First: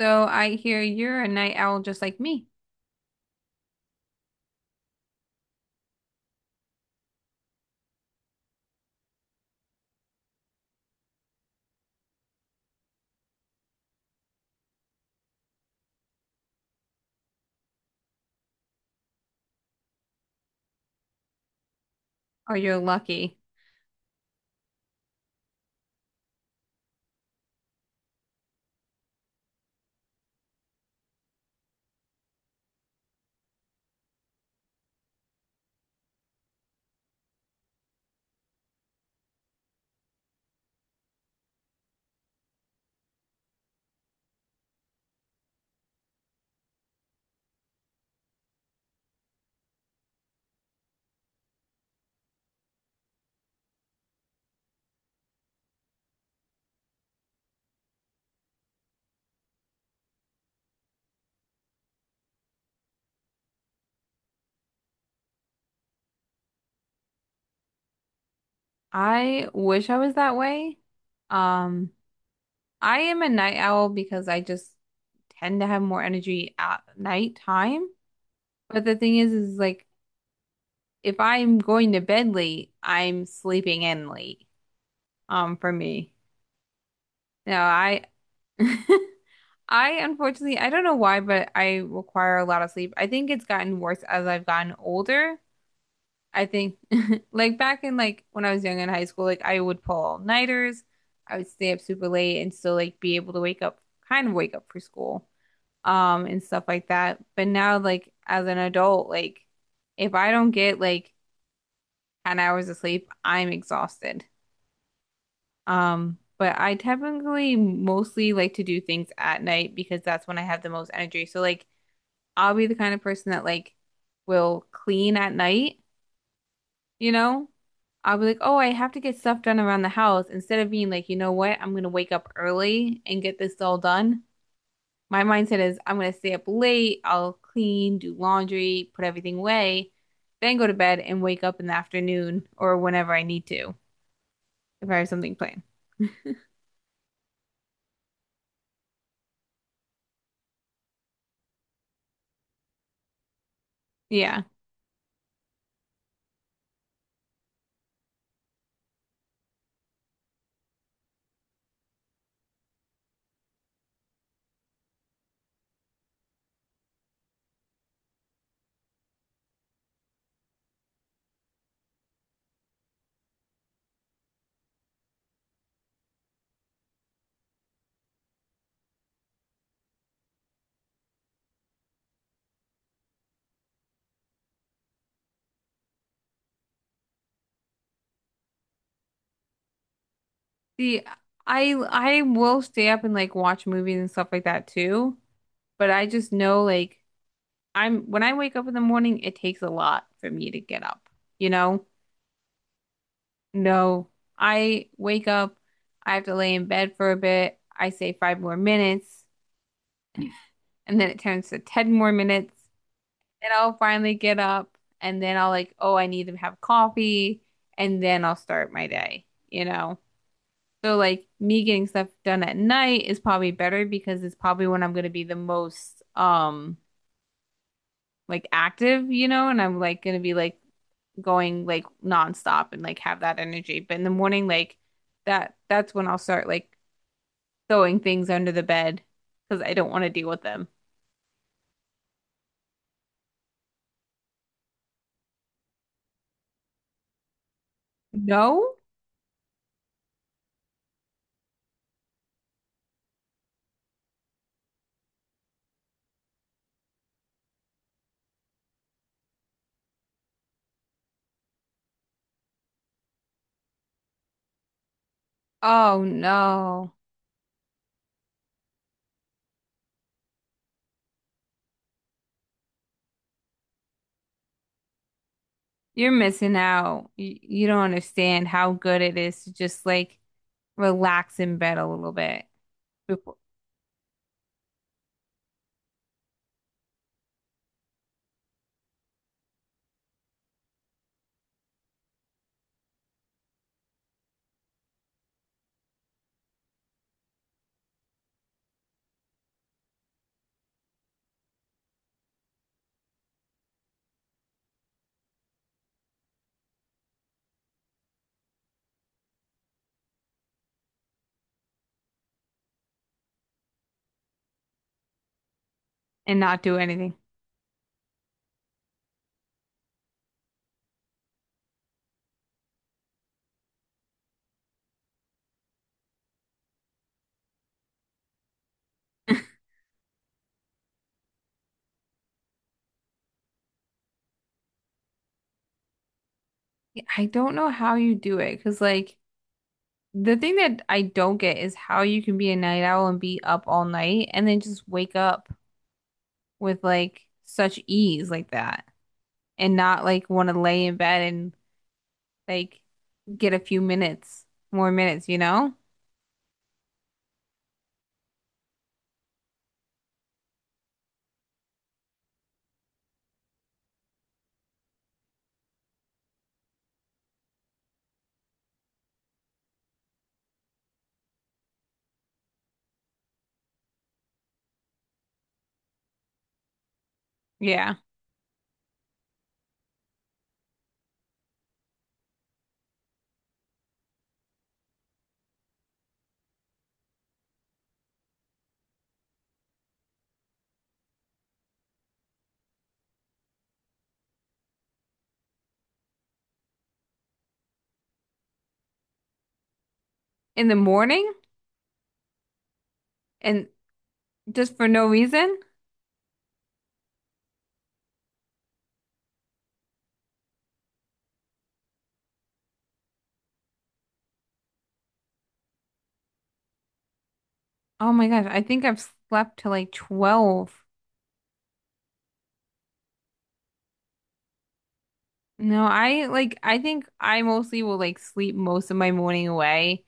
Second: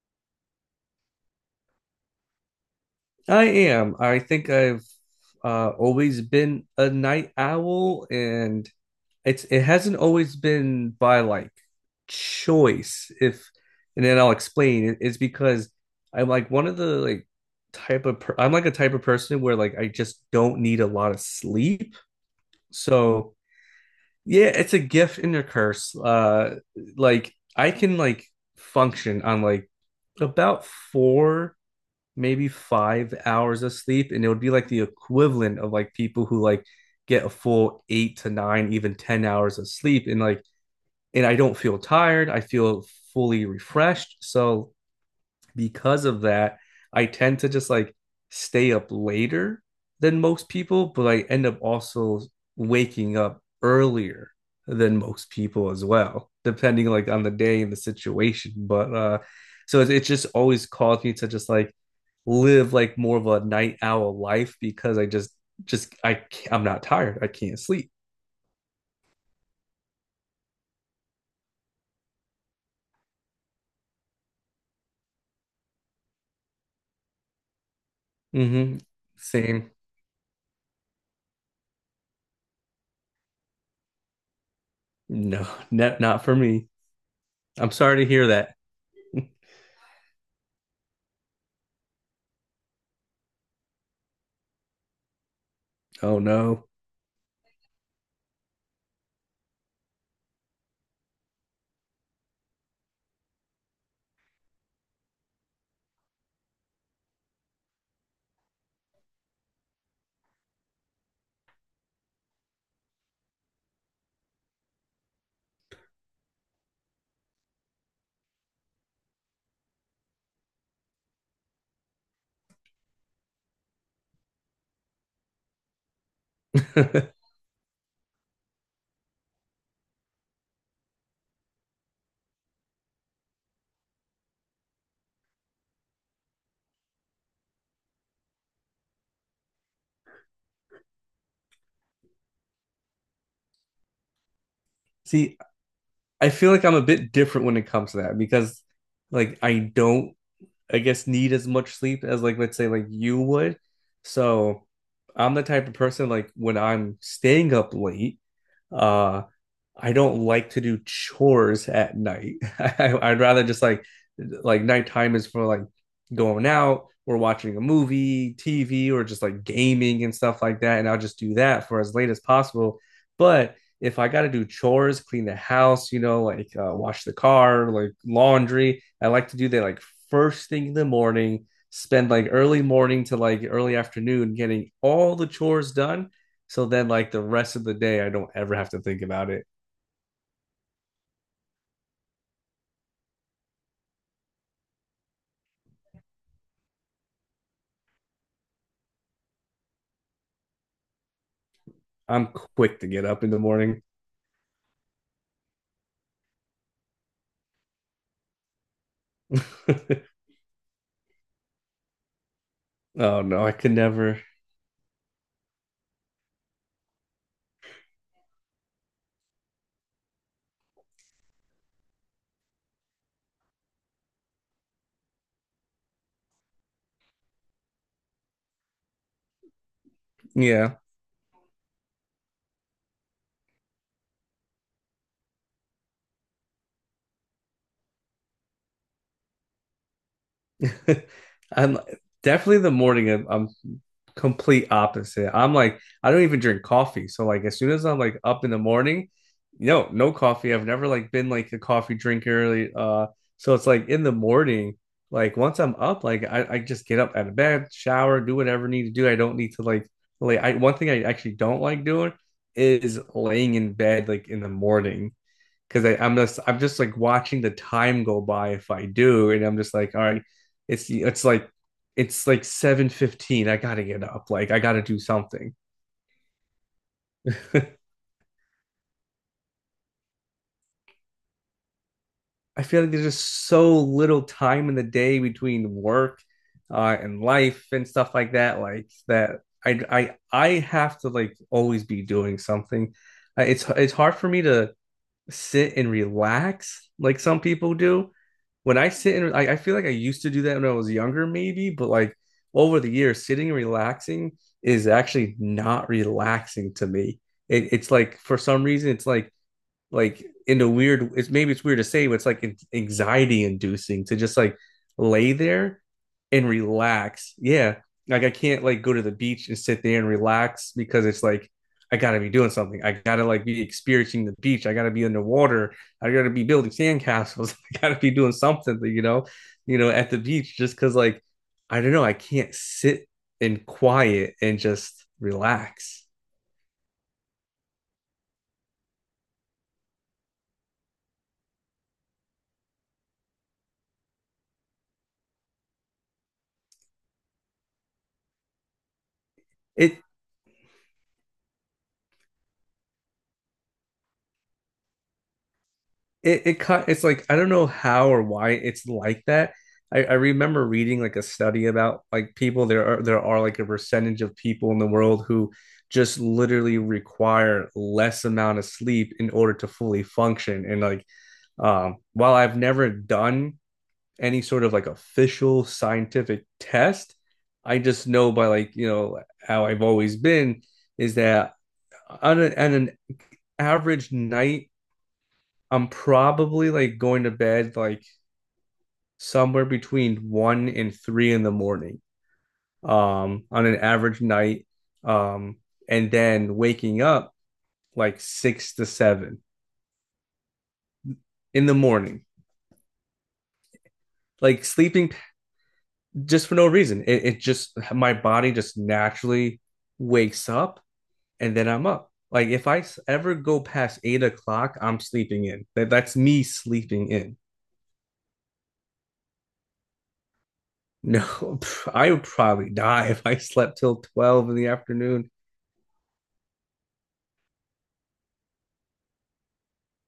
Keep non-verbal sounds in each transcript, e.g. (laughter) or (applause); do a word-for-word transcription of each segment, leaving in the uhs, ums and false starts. So I hear you're a night owl just like me, I am. I think I've uh, always been a night owl, and it's it hasn't always been by like choice. If And then I'll explain. It- It's because I'm like one of the like type of per I'm like a type of person where like I just don't need a lot of sleep. or you're So lucky. yeah, it's a gift and a curse. Uh, like I can like function on like about four maybe five hours of sleep, and it would be like the equivalent of like people who like get a full eight to nine, even ten hours of sleep. And like, and I don't feel tired, I feel fully refreshed. So, because of that, I tend to just like stay up later than most people, but I end up also waking up earlier than most people as well, depending like on the day and the situation. But uh so it's, it's just always caused me to just like live like more of a night owl life because I just just I I'm not tired. I can't sleep. I wish I was that way. Um, I am a night owl because I just tend to have more energy at nighttime. Mm-hmm. But the thing is, is Same. like if I'm going to bed late, I'm sleeping in late. No, Um, for not me. not for me. No, I'm sorry I to hear that. (laughs) I unfortunately I don't know why, but I require a lot of sleep. I think it's gotten worse as I've gotten older. Oh I no. think (laughs) like back in like when I was young in high school, like I would pull all-nighters. I would stay up super late and still like be able to wake up, kind of wake up for school, um, and stuff like that. But now like as an adult, like if I don't get like ten hours of sleep, I'm exhausted. Um, but I typically mostly like to do things at night because that's when I have the most energy. So like I'll be the kind of person that like will clean at night. You know, I'll be like, oh, I have to get stuff done around the house. Instead of being like, you know what, I'm gonna wake up early and get this all done. My mindset is I'm gonna stay up late, I'll clean, do laundry, put everything away, then go to bed and wake up in the afternoon or whenever I need to if I (laughs) have something See, planned. I feel like I'm a bit different when it comes to that because like I don't I guess need as much sleep as like let's say like you would. Yeah. So I'm the type of person like when I'm staying up late, uh I don't like to do chores at night. (laughs) I, I'd rather just like like nighttime is for like going out or watching a movie, T V, or just like gaming and stuff like that. And I'll just do that for as late as possible. But if I got to do chores, clean the house, you know, like uh, wash the car, like laundry, I like to do that like first thing in the morning, spend like early morning to like early afternoon getting all the chores done. So then, like the rest of the day, I don't ever have to think about it. See, I I will stay up and like watch movies and stuff like that too, but I just know like I'm when I wake up in the morning, it takes a lot for me to get up, you know? I'm quick to get up in the morning. No, I wake up, I have to lay in bed for a bit. I say five more minutes, (laughs) and then it turns to ten more minutes, Oh no, and I could I'll finally never. get up, and then I'll like, oh, I need to have coffee, and then I'll start my day, you know? So like me getting stuff done at night is probably better because it's probably when I'm gonna be the most um like active, you know, and I'm like gonna be like Yeah, going like nonstop and like have that energy. But in the morning, like that that's when I'll start like throwing things under the bed because I don't want to deal with them. (laughs) I'm definitely the morning. I'm, I'm complete opposite. I'm like I don't even drink coffee, so like as soon as I'm like up in the No? morning, no, no coffee. I've never like been like a coffee drinker. Like, Uh, so it's like in the morning, like once I'm up, like I, I just get up out of bed, shower, do whatever I need to do. I don't need to like like I one thing I actually don't like doing is laying in bed like in the morning. Because Oh I'm just I'm just no. like watching the time go by if I do, and I'm just like, all right, it's it's like it's like seven fifteen. I gotta get up. Like I gotta do something. (laughs) You're missing out. You, you don't understand how good it is to just like relax in bed a little bit I feel like there's before, just so little time in the day between work uh, and life and stuff like that. Like that, I I I have to like always be doing something. Uh, It's it's hard for me to sit and relax like some people do. When I sit and I, I feel like I used to do that when I was younger, maybe, but like over the years, sitting and relaxing is actually not relaxing to me. It, it's like for some reason, it's like like in a weird, it's maybe it's weird to say, but it's like anxiety inducing to just like lay there and and not do anything. relax. Yeah, like I can't like go to the beach and sit there and relax because it's like I gotta be doing something, I gotta like be experiencing the beach, I gotta be underwater, I gotta be building sandcastles, (laughs) I gotta be doing something you know you know At the beach, just because like I don't know, I can't sit in quiet and just relax. I don't know how you do it because like the thing that I don't get is how you can be a night owl and be up all night and then just wake up with like such ease like that and it not like want to lay in bed and like get a few minutes, more minutes, you know? it it cut it's like I don't know how or why it's like that. I, I remember reading like a study about like people there are there are like a percentage of people in the world who just literally require less amount of sleep in order to fully function. And like um while I've never done any sort of like official scientific test, I Yeah. just know by like, you know, how I've always been, is that on, a, on an average night, I'm probably like going to bed like somewhere between one and three in the morning, um, on an average night, um, and then waking up like six to seven In the morning in the morning, and like just for no sleeping reason? just for no reason. It, it just my body just naturally wakes up, and then I'm up. Like if I ever go past eight o'clock, I'm sleeping in. That that's me sleeping in. (laughs) Oh my gosh, I think I've slept till like twelve. No, I would probably die if I slept till twelve in the afternoon. No, I like I think I mostly will like sleep most of my morning away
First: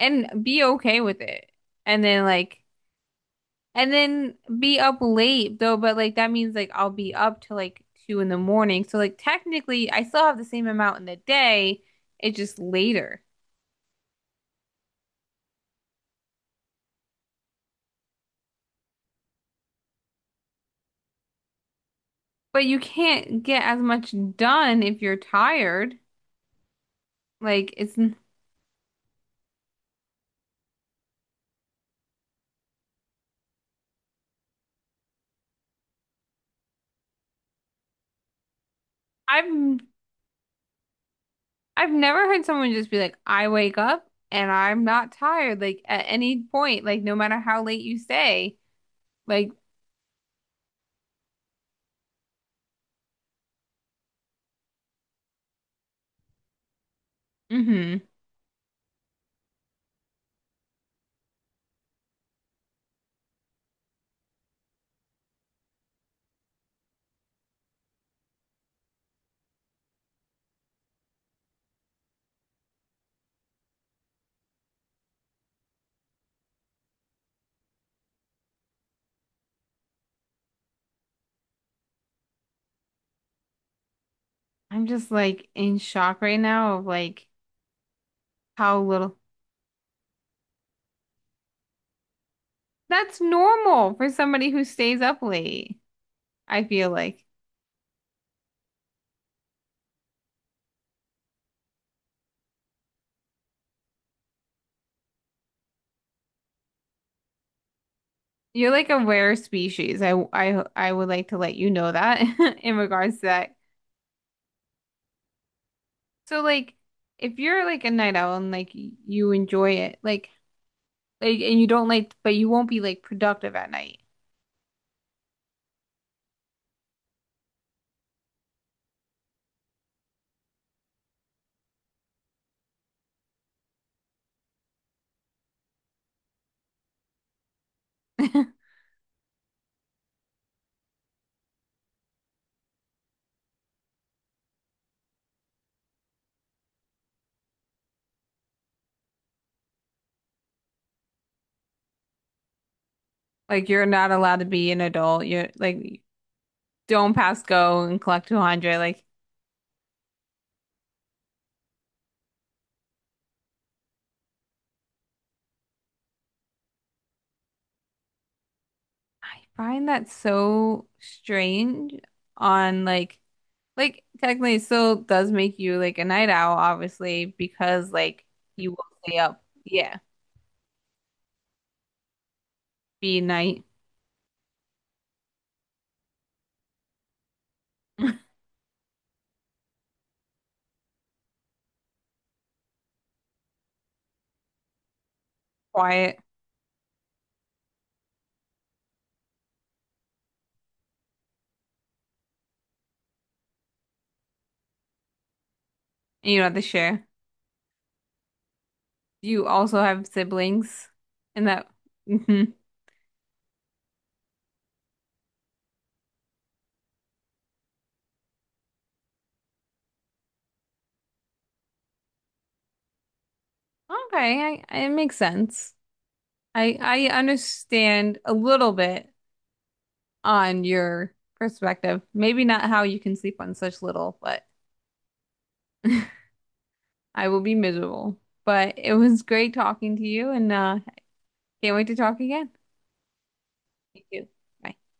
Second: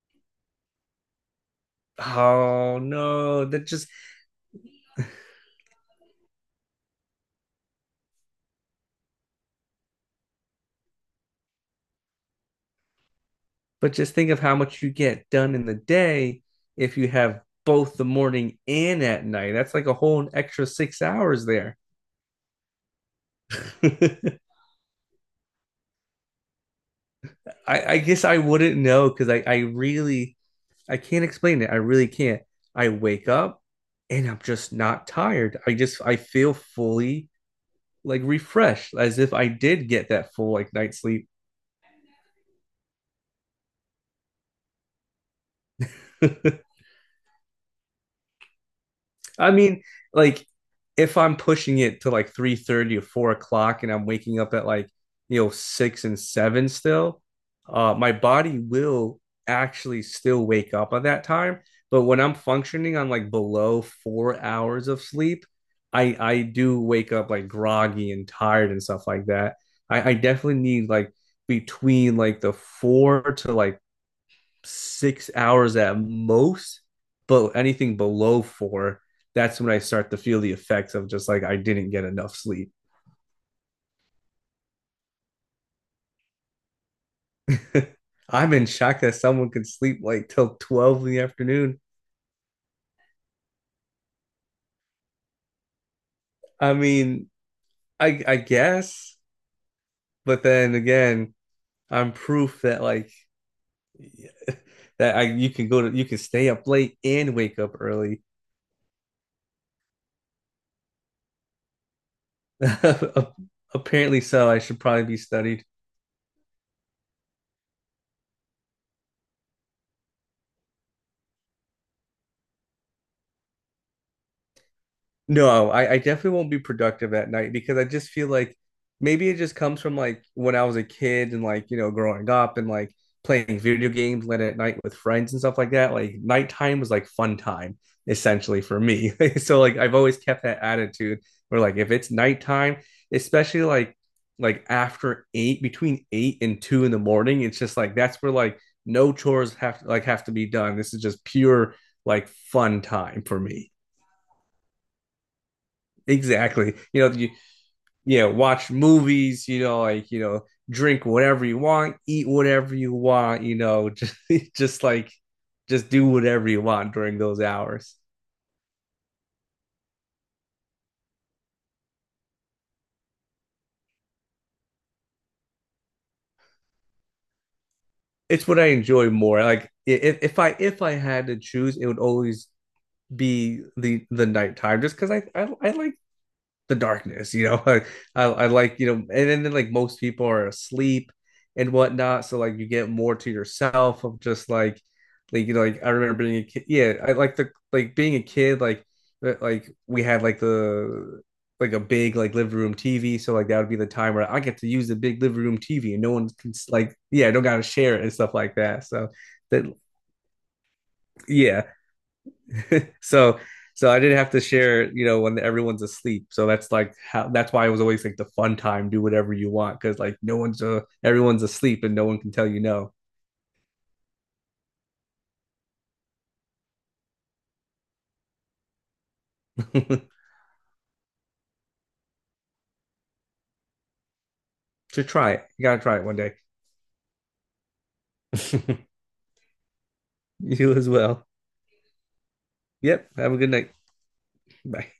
and be okay with it. And then like Oh no, that just and then be up late though, but like that means like I'll be up till like two in the morning. So like technically I still have the same amount in the day. It's just later. but just think of how much you get done in the day if you have both the morning and at night. That's like a whole extra six hours there. But you can't (laughs) get as much I, done if you're tired. Like it's I guess I wouldn't know because I, I really I can't explain it. I really can't. I wake up and I'm just not tired. I just I feel fully like refreshed as if I I've did get that full like night sleep. I've never heard someone just be like, I wake up and I'm not tired, like at any (laughs) point, like no matter how late you stay. I Like, mean, like if I'm pushing it to like three thirty or four o'clock, and I'm waking up at like you know six and seven still, uh, mm-hmm. my body will actually still wake up at that time. But when I'm functioning on like below four hours of sleep, I I do wake up like groggy and tired and stuff like that. I, I definitely need like between like the four to like six hours at most, but anything below four, that's when I start to feel the effects of just like I didn't get enough sleep. I'm just like in shock right now of like (laughs) I'm in how shock that little someone can sleep like till twelve in the afternoon. that's normal for somebody who stays up late. I I feel like mean, I I guess, but then again, I'm proof that like (laughs) that I you can go to you can stay up late and wake up early. you're like a rare species. I I I would like to let you know that (laughs) in regards to (laughs) that. Apparently so I should probably be studied. So like if you're like a night owl and like you enjoy it, like like and you don't like but you won't be like productive at night. No, I, I definitely won't be productive at night because I just feel like maybe it just comes from like when I was a kid and like, you know, growing up and like playing video games late at night with friends and stuff like that. Like nighttime was like fun time essentially for me. (laughs) So like I've always kept that attitude where like if it's nighttime, especially like like after eight, between eight and two in the morning, it's just like that's where like no chores have like have to be done. This is just pure like fun time for Like me. you're not allowed to be an adult. You're like Exactly. You don't know, you pass go and yeah, collect watch two hundred. Like movies, you know, like, you know, drink whatever you want, eat whatever you want, you know, (laughs) just, just like just do whatever you want during those hours. I find that so strange on like like technically it still does make you like a night owl, obviously, because like It's what I you will enjoy stay more. up. Like Yeah. if, if I if I had to choose, it would always Be be night, the the nighttime just because I, I I like the darkness. You know, (laughs) I, I, (laughs) I like you know, and then, then like most people are asleep and whatnot, so like you get more to yourself of just like like you know like I quiet, remember being a kid. Yeah, I like the like being a kid like uh, like we had like the like a big like living room T V. So like that would be the time where I get to use the big living room T V and no one and you don't can have to like, share. yeah, don't gotta share it and stuff like that. So You that also have siblings and yeah, that hmm. so so I didn't have to share, you know, when everyone's asleep. So that's like how that's why it was always like the fun time, do whatever you want, because like no one's uh, everyone's asleep and no one can tell you no. Okay, I, I- it makes sense. I I understand a little bit (laughs) on your perspective. Maybe not how you can sleep on such little, but So try it. You gotta try it one (laughs) day. I will be miserable. But it (laughs) was great talking to you, and You uh, as well. can't wait to talk again. Yep. Have a good night. Thank you. Bye. Bye.